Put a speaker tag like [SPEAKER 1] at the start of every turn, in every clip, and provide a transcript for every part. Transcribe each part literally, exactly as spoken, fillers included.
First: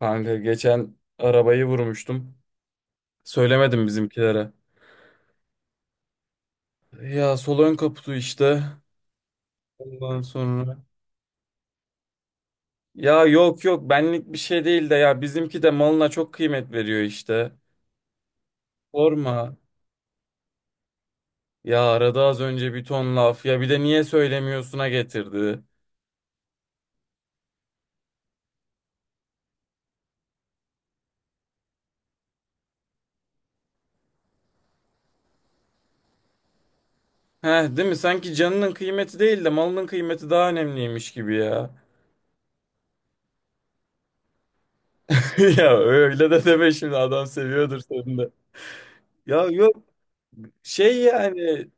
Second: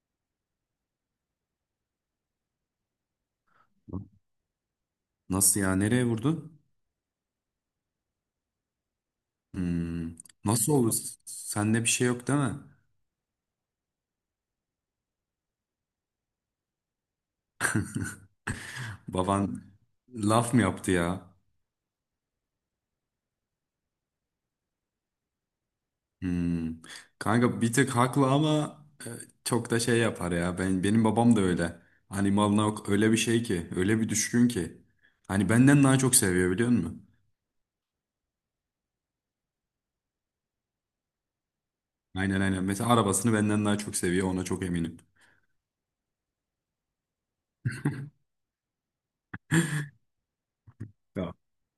[SPEAKER 1] Kanka geçen arabayı vurmuştum. Söylemedim bizimkilere.
[SPEAKER 2] Nasıl ya? Nereye vurdu?
[SPEAKER 1] Ya sol ön kaputu işte.
[SPEAKER 2] Hmm.
[SPEAKER 1] Ondan
[SPEAKER 2] Nasıl
[SPEAKER 1] sonra.
[SPEAKER 2] oldu? Sende bir şey yok değil mi?
[SPEAKER 1] Ya yok yok benlik bir şey değil de ya bizimki de malına çok kıymet veriyor işte. Sorma.
[SPEAKER 2] Baban laf mı yaptı ya?
[SPEAKER 1] Ya arada az önce bir ton laf ya bir de niye söylemiyorsuna getirdi.
[SPEAKER 2] Hmm. Kanka bir tık haklı ama e, çok da şey yapar ya. Ben benim babam da öyle. Hani malına ok- öyle bir şey ki, öyle bir düşkün ki. Hani benden daha çok seviyor, biliyor musun?
[SPEAKER 1] Heh, değil mi? Sanki canının kıymeti değil de malının kıymeti daha önemliymiş gibi ya.
[SPEAKER 2] Aynen, aynen. Mesela arabasını benden daha çok seviyor, ona çok eminim.
[SPEAKER 1] Ya öyle de deme şimdi, adam seviyordur seni de. Ya yok, şey
[SPEAKER 2] Ya.
[SPEAKER 1] yani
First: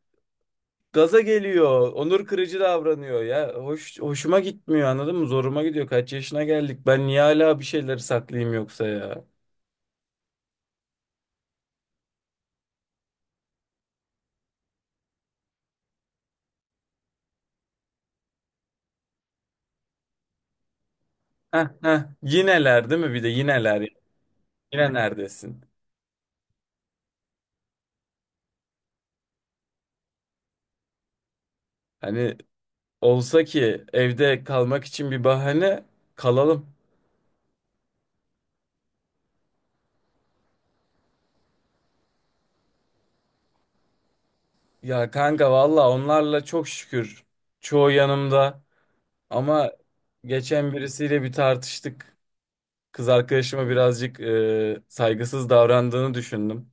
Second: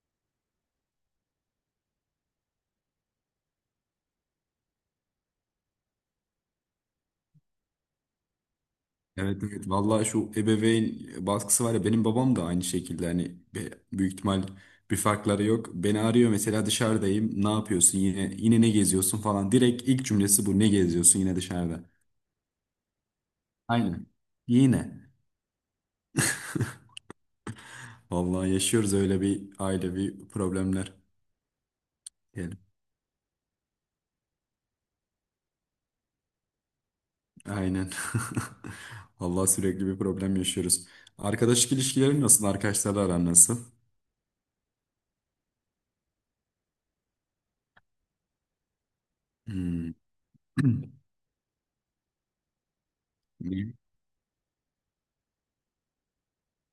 [SPEAKER 1] gaza geliyor. Onur kırıcı davranıyor ya. Hoş, hoşuma gitmiyor, anladın mı? Zoruma gidiyor. Kaç yaşına geldik. Ben niye hala bir şeyleri saklayayım yoksa ya?
[SPEAKER 2] Evet, evet, vallahi şu ebeveyn baskısı var ya, benim babam da aynı şekilde, hani be- büyük ihtimal bir farkları yok. Beni arıyor mesela, dışarıdayım, ne yapıyorsun, yine yine ne geziyorsun falan, direkt ilk cümlesi bu: ne geziyorsun yine
[SPEAKER 1] Heh,
[SPEAKER 2] dışarıda.
[SPEAKER 1] heh. Yineler değil mi? Bir de yineler ya.
[SPEAKER 2] Aynen,
[SPEAKER 1] Yine
[SPEAKER 2] yine
[SPEAKER 1] neredesin?
[SPEAKER 2] vallahi yaşıyoruz öyle bir ailevi problemler,
[SPEAKER 1] Hani
[SPEAKER 2] diyelim.
[SPEAKER 1] olsa ki evde kalmak için bir bahane, kalalım.
[SPEAKER 2] Aynen vallahi sürekli bir problem yaşıyoruz. Arkadaşlık ilişkilerin nasıl, arkadaşlarla aran nasıl?
[SPEAKER 1] Ya kanka, valla onlarla çok şükür. Çoğu yanımda. Ama
[SPEAKER 2] Hmm.
[SPEAKER 1] geçen birisiyle bir tartıştık. Kız arkadaşıma birazcık e, saygısız davrandığını düşündüm.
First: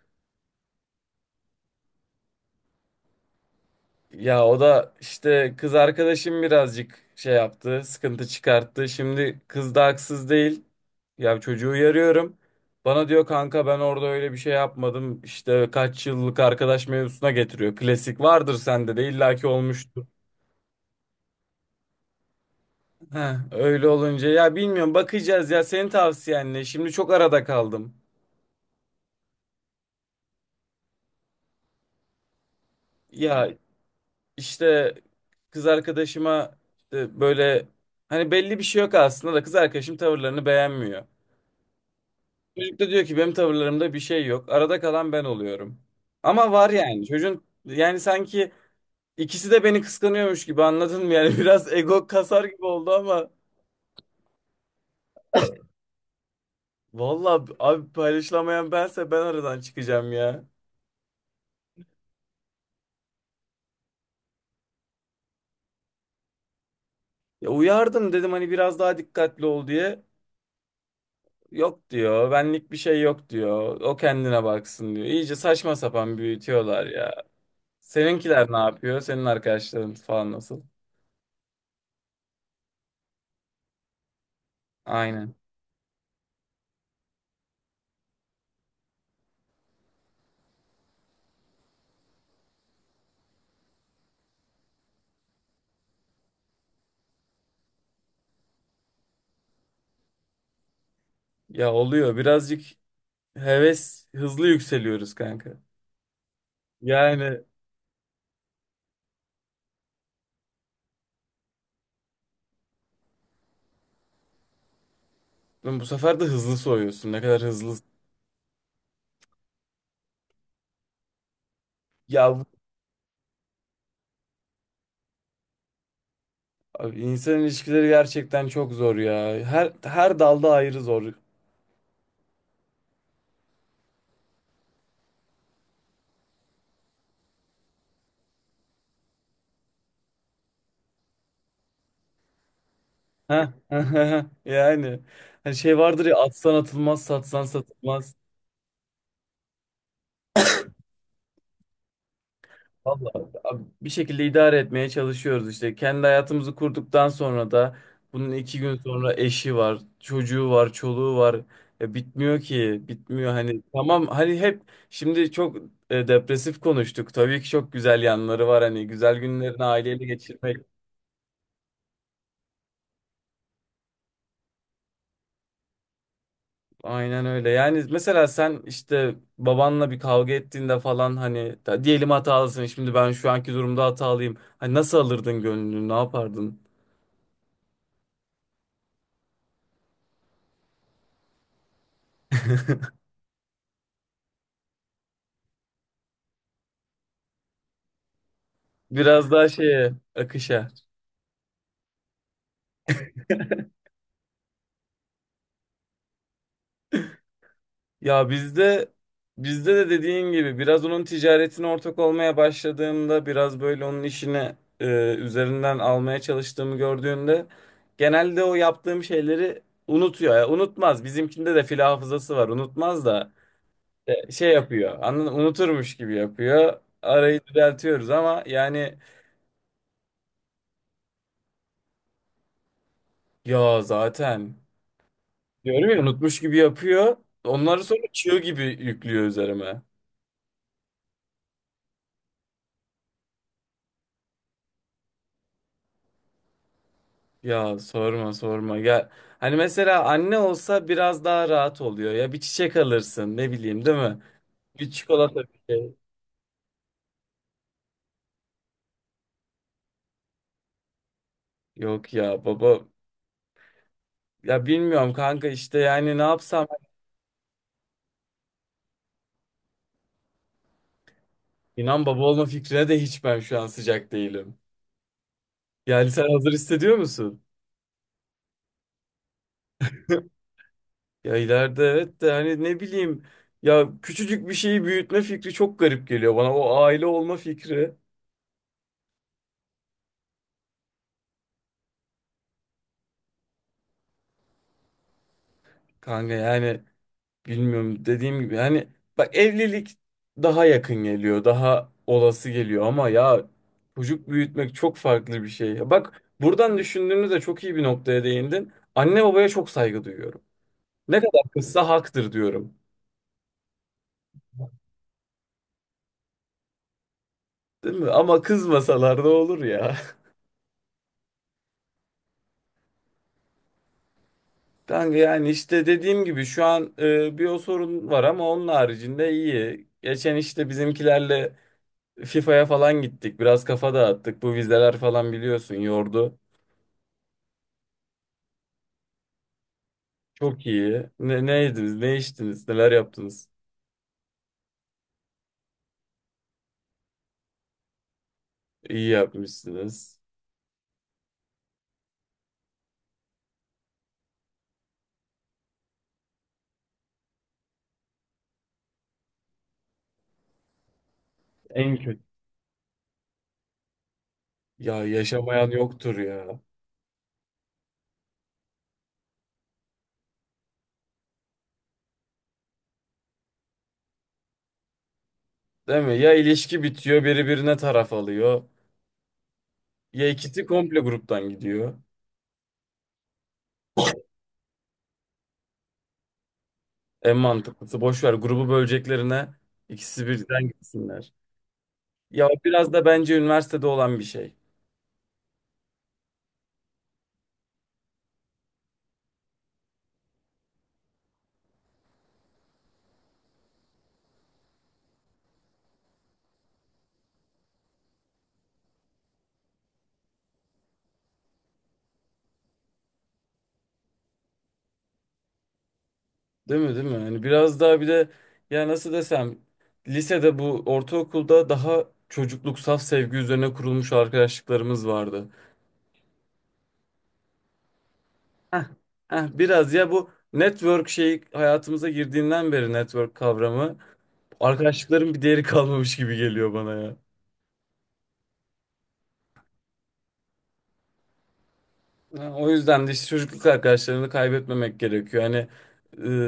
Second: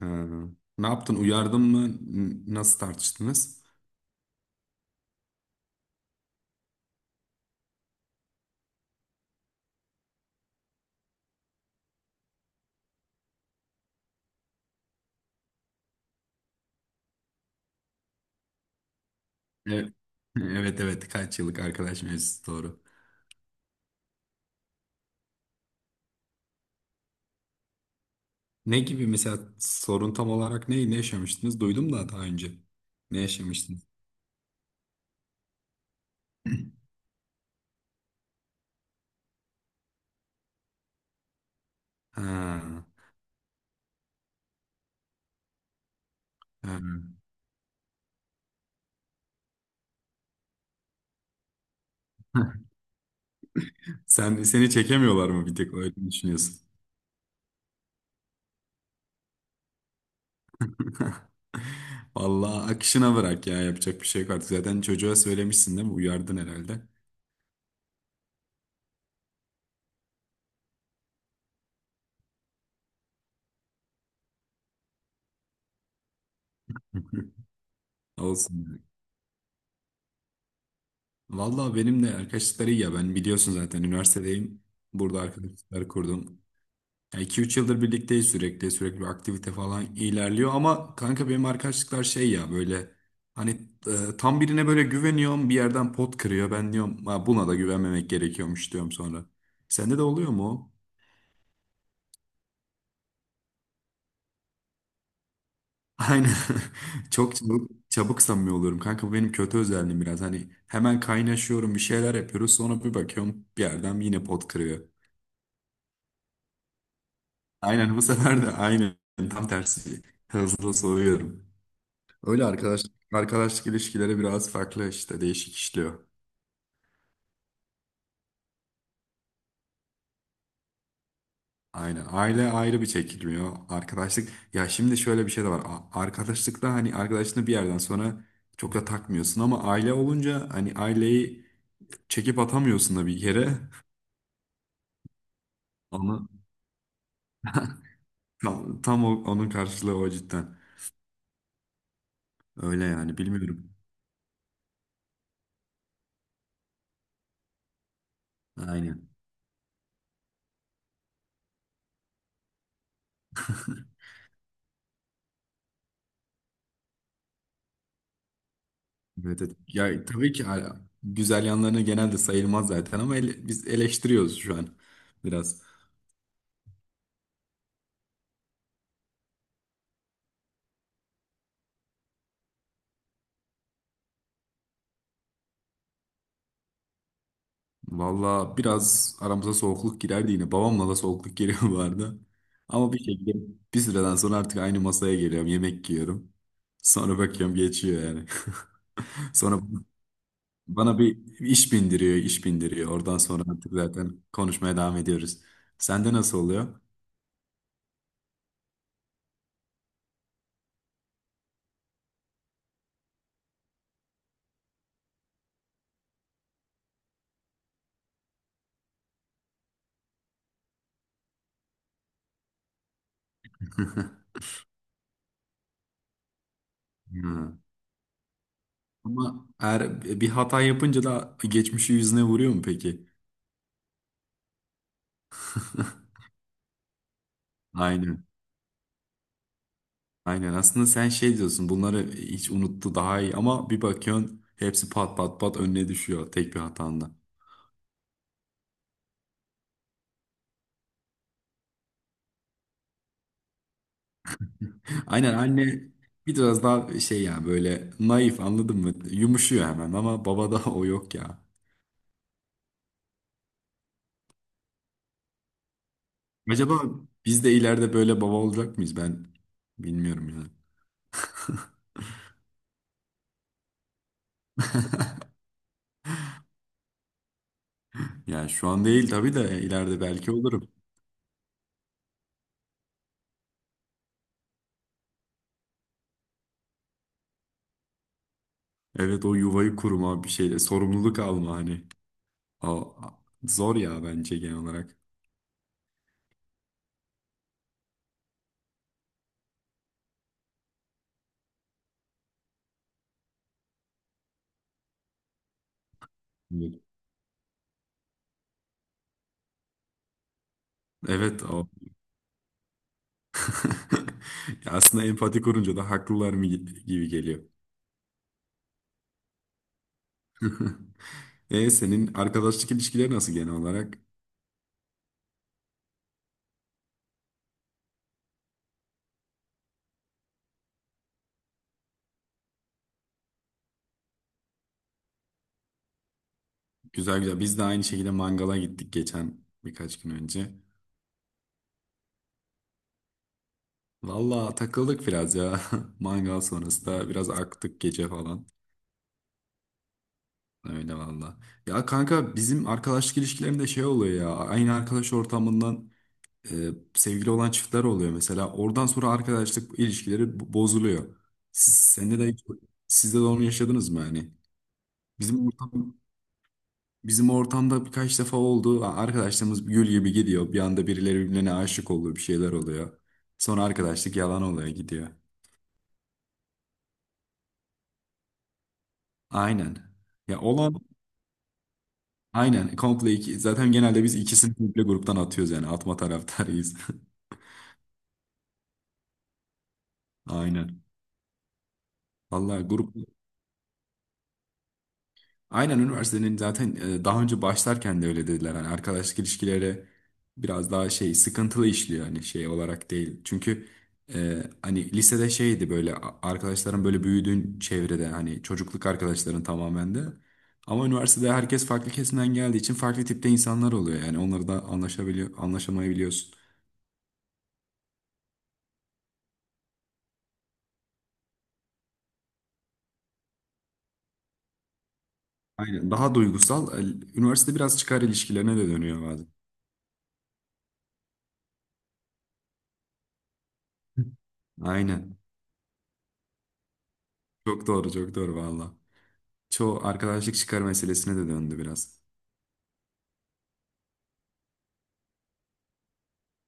[SPEAKER 2] Ha. Ne yaptın? Uyardın mı? N- Nasıl tartıştınız?
[SPEAKER 1] Ya o da işte, kız arkadaşım birazcık şey yaptı, sıkıntı çıkarttı. Şimdi kız da haksız değil. Ya çocuğu uyarıyorum. Bana diyor kanka, ben orada öyle bir şey yapmadım. İşte kaç yıllık arkadaş mevzusuna getiriyor. Klasik, vardır sende de illaki
[SPEAKER 2] Evet.
[SPEAKER 1] olmuştur.
[SPEAKER 2] Evet, evet, kaç yıllık arkadaş mevzusu doğru.
[SPEAKER 1] Heh, öyle olunca ya bilmiyorum, bakacağız ya senin tavsiyenle. Şimdi çok arada kaldım.
[SPEAKER 2] Ne gibi mesela, sorun tam olarak ne, ne yaşamıştınız? Duydum da daha önce. Ne
[SPEAKER 1] Ya
[SPEAKER 2] yaşamıştınız?
[SPEAKER 1] işte, kız arkadaşıma işte böyle, hani belli bir şey yok aslında da kız arkadaşım tavırlarını beğenmiyor. Çocuk
[SPEAKER 2] Ha,
[SPEAKER 1] da diyor ki benim tavırlarımda bir şey yok. Arada kalan ben oluyorum. Ama var
[SPEAKER 2] ha.
[SPEAKER 1] yani. Çocuğun yani sanki ikisi de beni kıskanıyormuş gibi, anladın mı? Yani biraz ego kasar gibi oldu ama
[SPEAKER 2] Sen, seni çekemiyorlar mı bir tek, öyle mi düşünüyorsun?
[SPEAKER 1] valla abi, paylaşılamayan bense, ben aradan çıkacağım ya.
[SPEAKER 2] Vallahi akışına bırak ya, yapacak bir şey yok artık. Zaten çocuğa söylemişsin değil mi? Uyardın herhalde.
[SPEAKER 1] Ya uyardım, dedim hani biraz daha dikkatli ol diye. Yok diyor. Benlik bir şey yok diyor. O kendine baksın diyor. İyice saçma sapan büyütüyorlar ya. Seninkiler ne
[SPEAKER 2] Olsun.
[SPEAKER 1] yapıyor? Senin arkadaşların falan nasıl?
[SPEAKER 2] Vallahi benimle arkadaşlıkları iyi ya. Ben biliyorsun zaten üniversitedeyim. Burada
[SPEAKER 1] Aynen.
[SPEAKER 2] arkadaşlıklar kurdum. Ya iki üç yıldır birlikteyiz sürekli. Sürekli bir aktivite falan ilerliyor. Ama kanka benim arkadaşlıklar şey ya, böyle hani e, tam birine böyle güveniyorum, bir yerden pot kırıyor. Ben diyorum ha, buna da güvenmemek gerekiyormuş, diyorum sonra. Sende de oluyor mu o?
[SPEAKER 1] Ya oluyor birazcık, heves hızlı yükseliyoruz kanka.
[SPEAKER 2] Aynen. Çok
[SPEAKER 1] Yani
[SPEAKER 2] çabuk, çabuk samimi oluyorum. Kanka bu benim kötü özelliğim biraz. Hani hemen kaynaşıyorum, bir şeyler yapıyoruz. Sonra bir bakıyorum, bir yerden yine pot kırıyor.
[SPEAKER 1] bu sefer de hızlı soğuyorsun. Ne kadar hızlı.
[SPEAKER 2] Aynen, bu sefer de aynen tam tersi, hızlı soğuyorum.
[SPEAKER 1] Ya
[SPEAKER 2] Öyle
[SPEAKER 1] bu-
[SPEAKER 2] arkadaş arkadaşlık ilişkileri biraz farklı işte, değişik işliyor.
[SPEAKER 1] Abi, insan ilişkileri gerçekten çok zor ya. Her her dalda ayrı zor.
[SPEAKER 2] Aynen, aile ayrı bir çekilmiyor. Arkadaşlık ya, şimdi şöyle bir şey de var. A- Arkadaşlıkta hani arkadaşını bir yerden sonra çok da takmıyorsun, ama aile olunca hani aileyi çekip atamıyorsun da bir yere.
[SPEAKER 1] Ha, yani hani şey vardır ya,
[SPEAKER 2] Onu
[SPEAKER 1] atsan atılmaz, satsan satılmaz.
[SPEAKER 2] tam, tam o- onun karşılığı o, cidden. Öyle yani,
[SPEAKER 1] Vallahi abi,
[SPEAKER 2] bilmiyorum.
[SPEAKER 1] bir şekilde idare etmeye çalışıyoruz işte. Kendi hayatımızı kurduktan sonra da bunun iki gün
[SPEAKER 2] Aynen.
[SPEAKER 1] sonra eşi var, çocuğu var, çoluğu var. Ya bitmiyor ki, bitmiyor hani. Tamam hani, hep şimdi çok e, depresif konuştuk. Tabii ki çok güzel yanları var, hani güzel
[SPEAKER 2] Evet, evet.
[SPEAKER 1] günlerini aileyle
[SPEAKER 2] Ya tabii ki
[SPEAKER 1] geçirmek.
[SPEAKER 2] hala güzel yanlarını genelde sayılmaz zaten, ama ele- biz eleştiriyoruz şu an biraz.
[SPEAKER 1] Aynen öyle. Yani mesela sen işte babanla bir kavga ettiğinde falan hani, da- diyelim hatalısın. Şimdi ben şu anki durumda hatalıyım. Hani nasıl alırdın gönlünü, ne yapardın?
[SPEAKER 2] Valla biraz aramıza soğukluk girerdi yine. Babamla da soğukluk geliyor bu arada. Ama bir şekilde bir süreden sonra artık aynı masaya geliyorum, yemek yiyorum. Sonra bakıyorum, geçiyor yani.
[SPEAKER 1] Biraz daha
[SPEAKER 2] Sonra
[SPEAKER 1] şeye, akışa.
[SPEAKER 2] bana bir iş bindiriyor, iş bindiriyor. Oradan sonra artık zaten konuşmaya devam ediyoruz. Sende nasıl oluyor?
[SPEAKER 1] Ya bizde Bizde de dediğin gibi biraz onun ticaretine ortak olmaya başladığımda, biraz böyle onun işini e, üzerinden almaya çalıştığımı gördüğünde genelde o yaptığım şeyleri unutuyor. Ya unutmaz. Bizimkinde de fil hafızası var. Unutmaz da e, şey yapıyor. Anladın, unuturmuş gibi yapıyor. Arayı
[SPEAKER 2] Hı.
[SPEAKER 1] düzeltiyoruz ama yani,
[SPEAKER 2] Ama eğer bir hata yapınca da geçmişi yüzüne vuruyor mu peki?
[SPEAKER 1] ya zaten diyorum ya, unutmuş gibi yapıyor. Onları sonra
[SPEAKER 2] Aynen.
[SPEAKER 1] çığ gibi yüklüyor üzerime.
[SPEAKER 2] Aynen. Aslında sen şey diyorsun, bunları hiç unuttu daha iyi, ama bir bakıyorsun hepsi pat pat pat önüne düşüyor tek bir hatanda.
[SPEAKER 1] Ya sorma sorma ya hani mesela anne olsa biraz daha rahat oluyor ya, bir çiçek alırsın ne bileyim, değil mi? Bir
[SPEAKER 2] Aynen,
[SPEAKER 1] çikolata, bir
[SPEAKER 2] anne
[SPEAKER 1] şey.
[SPEAKER 2] biraz daha şey ya, böyle naif, anladın mı? Yumuşuyor hemen, ama babada o yok ya.
[SPEAKER 1] Yok ya, baba ya bilmiyorum kanka, işte yani ne yapsam,
[SPEAKER 2] Acaba biz de ileride böyle baba olacak mıyız? Ben bilmiyorum ya.
[SPEAKER 1] inan baba olma fikrine de hiç ben şu an sıcak değilim. Yani sen hazır hissediyor musun?
[SPEAKER 2] Yani şu an değil tabii de, ileride belki olurum.
[SPEAKER 1] Ya ileride evet de hani ne bileyim, ya küçücük bir şeyi büyütme fikri çok garip geliyor bana, o aile olma fikri.
[SPEAKER 2] Evet, o yuvayı kurma bir şeyle sorumluluk alma hani. O zor ya, bence genel olarak.
[SPEAKER 1] Kanka yani bilmiyorum, dediğim gibi hani, bak evlilik daha yakın geliyor, daha olası geliyor ama ya çocuk büyütmek çok farklı bir şey. Bak buradan
[SPEAKER 2] Evet.
[SPEAKER 1] düşündüğümüzde çok iyi bir noktaya değindin. Anne babaya çok saygı duyuyorum. Ne kadar
[SPEAKER 2] Evet, o.
[SPEAKER 1] kızsa haktır diyorum.
[SPEAKER 2] Ya aslında empati kurunca da haklılar mı gi- gibi geliyor.
[SPEAKER 1] Değil mi? Ama kızmasalar da olur ya.
[SPEAKER 2] E senin arkadaşlık ilişkileri nasıl genel olarak?
[SPEAKER 1] Kanka yani işte dediğim gibi, şu an e, bir o sorun var ama onun haricinde iyi. Geçen işte bizimkilerle FIFA'ya falan gittik. Biraz kafa dağıttık. Bu vizeler falan biliyorsun yordu.
[SPEAKER 2] Güzel, güzel. Biz de aynı şekilde mangala gittik geçen, birkaç gün önce.
[SPEAKER 1] Çok iyi. Ne, ne yediniz, ne içtiniz, neler yaptınız?
[SPEAKER 2] Valla takıldık biraz ya. Mangal sonrası da biraz aktık gece falan.
[SPEAKER 1] İyi yapmışsınız.
[SPEAKER 2] Öyle valla. Ya kanka bizim arkadaşlık ilişkilerinde şey oluyor ya. Aynı arkadaş ortamından e, sevgili olan çiftler oluyor mesela. Oradan sonra arkadaşlık ilişkileri bo- bozuluyor. Siz,
[SPEAKER 1] En
[SPEAKER 2] sende
[SPEAKER 1] kötü.
[SPEAKER 2] de, sizde de onu yaşadınız mı yani?
[SPEAKER 1] Ya
[SPEAKER 2] Bizim
[SPEAKER 1] yaşamayan
[SPEAKER 2] ortam,
[SPEAKER 1] yoktur ya.
[SPEAKER 2] bizim ortamda birkaç defa oldu. Arkadaşlarımız gül gibi gidiyor. Bir anda birileri birbirine aşık oluyor, bir şeyler oluyor. Sonra arkadaşlık yalan oluyor, gidiyor.
[SPEAKER 1] Değil mi? Ya ilişki bitiyor, biri birine taraf alıyor.
[SPEAKER 2] Aynen.
[SPEAKER 1] Ya
[SPEAKER 2] Ya
[SPEAKER 1] ikisi
[SPEAKER 2] olan
[SPEAKER 1] komple gruptan gidiyor.
[SPEAKER 2] aynen komple iki, zaten genelde biz ikisini komple gruptan atıyoruz, yani atma taraftarıyız.
[SPEAKER 1] En mantıklısı, boş ver grubu böleceklerine, ikisi birden
[SPEAKER 2] Aynen.
[SPEAKER 1] gitsinler. Ya o
[SPEAKER 2] Vallahi
[SPEAKER 1] biraz
[SPEAKER 2] grup.
[SPEAKER 1] da bence üniversitede olan bir şey.
[SPEAKER 2] Aynen üniversitenin zaten e, daha önce başlarken de öyle dediler. Hani arkadaşlık ilişkileri biraz daha şey sıkıntılı işliyor, hani şey olarak değil. Çünkü e, hani lisede şeydi böyle, a- arkadaşların böyle büyüdüğün çevrede hani çocukluk arkadaşların tamamen de. Ama üniversitede herkes farklı kesimden geldiği için farklı tipte insanlar oluyor. Yani onları da anlaşabiliyor, anlaşamayabiliyorsun.
[SPEAKER 1] Değil mi, değil mi? Hani biraz daha bir de, ya nasıl desem, lisede, bu ortaokulda daha çocukluk, saf sevgi üzerine kurulmuş arkadaşlıklarımız vardı.
[SPEAKER 2] Aynen, daha duygusal. e, Üniversite biraz çıkar ilişkilerine de
[SPEAKER 1] Heh,
[SPEAKER 2] dönüyor bazen.
[SPEAKER 1] heh, biraz ya, bu network şeyi hayatımıza girdiğinden beri network kavramı,
[SPEAKER 2] Aynen.
[SPEAKER 1] arkadaşlıkların bir değeri kalmamış gibi geliyor bana ya.
[SPEAKER 2] Çok doğru, çok doğru valla. Çoğu arkadaşlık çıkar meselesine de döndü biraz.
[SPEAKER 1] Ha, o yüzden de işte çocukluk arkadaşlarını kaybetmemek gerekiyor. Hani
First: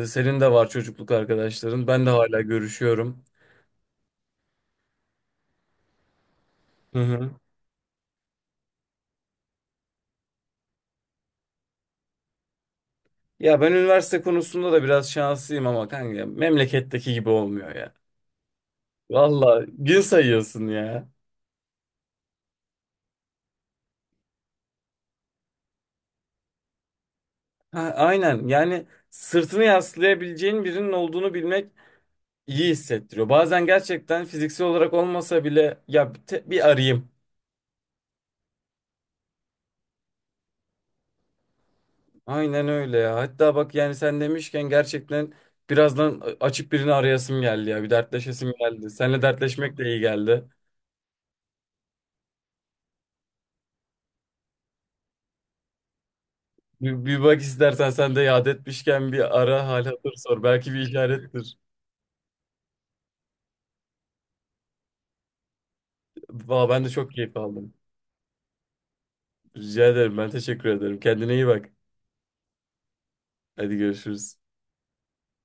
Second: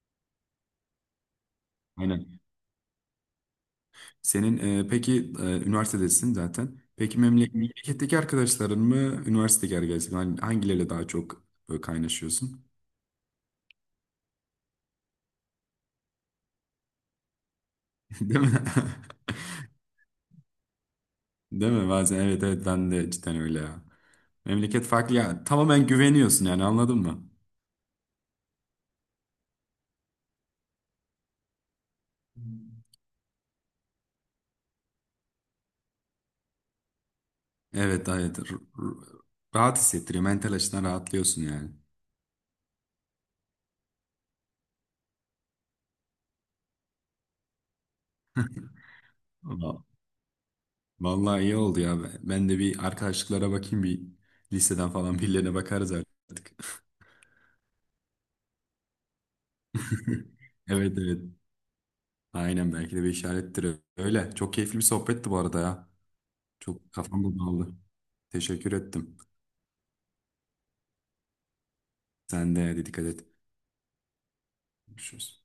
[SPEAKER 1] e, senin de var çocukluk arkadaşların. Ben de hala
[SPEAKER 2] Aynen.
[SPEAKER 1] görüşüyorum.
[SPEAKER 2] Senin e, peki, e, üniversitedesin zaten.
[SPEAKER 1] Hı
[SPEAKER 2] Peki
[SPEAKER 1] hı.
[SPEAKER 2] memle- memleketteki arkadaşların mı, üniversitedeki arkadaşların, hani hangileriyle daha çok böyle kaynaşıyorsun?
[SPEAKER 1] Ya ben üniversite konusunda da biraz şanslıyım ama kanka, memleketteki gibi olmuyor ya.
[SPEAKER 2] Değil mi?
[SPEAKER 1] Valla gün sayıyorsun ya.
[SPEAKER 2] Değil mi? Bazen, evet, evet, ben de cidden öyle ya. Memleket farklı ya. Tamamen güveniyorsun yani, anladın mı?
[SPEAKER 1] Ha, aynen, yani sırtını yaslayabileceğin birinin olduğunu bilmek iyi hissettiriyor. Bazen gerçekten fiziksel olarak olmasa bile ya, bir, te- bir arayayım.
[SPEAKER 2] Evet, evet. R- r- rahat hissettiriyor. Mental açıdan rahatlıyorsun yani.
[SPEAKER 1] Aynen öyle ya. Hatta bak yani sen demişken, gerçekten birazdan a- açıp birini arayasım geldi ya. Bir dertleşesim geldi. Seninle dertleşmek de iyi geldi.
[SPEAKER 2] Vallahi iyi oldu ya. Ben de bir arkadaşlıklara bakayım, bir listeden falan birilerine bakarız artık.
[SPEAKER 1] Bir, bir bak istersen, sen de yad etmişken bir ara hal hatır sor. Belki bir
[SPEAKER 2] Evet, evet.
[SPEAKER 1] işarettir.
[SPEAKER 2] Aynen, belki de bir işarettir öyle. Çok keyifli bir sohbetti bu arada ya.
[SPEAKER 1] Valla ben de
[SPEAKER 2] Çok
[SPEAKER 1] çok
[SPEAKER 2] kafam
[SPEAKER 1] keyif
[SPEAKER 2] da.
[SPEAKER 1] aldım.
[SPEAKER 2] Teşekkür ettim.
[SPEAKER 1] Rica ederim. Ben teşekkür ederim. Kendine iyi bak.
[SPEAKER 2] Sen de hadi, dikkat et.
[SPEAKER 1] Hadi görüşürüz.
[SPEAKER 2] Görüşürüz.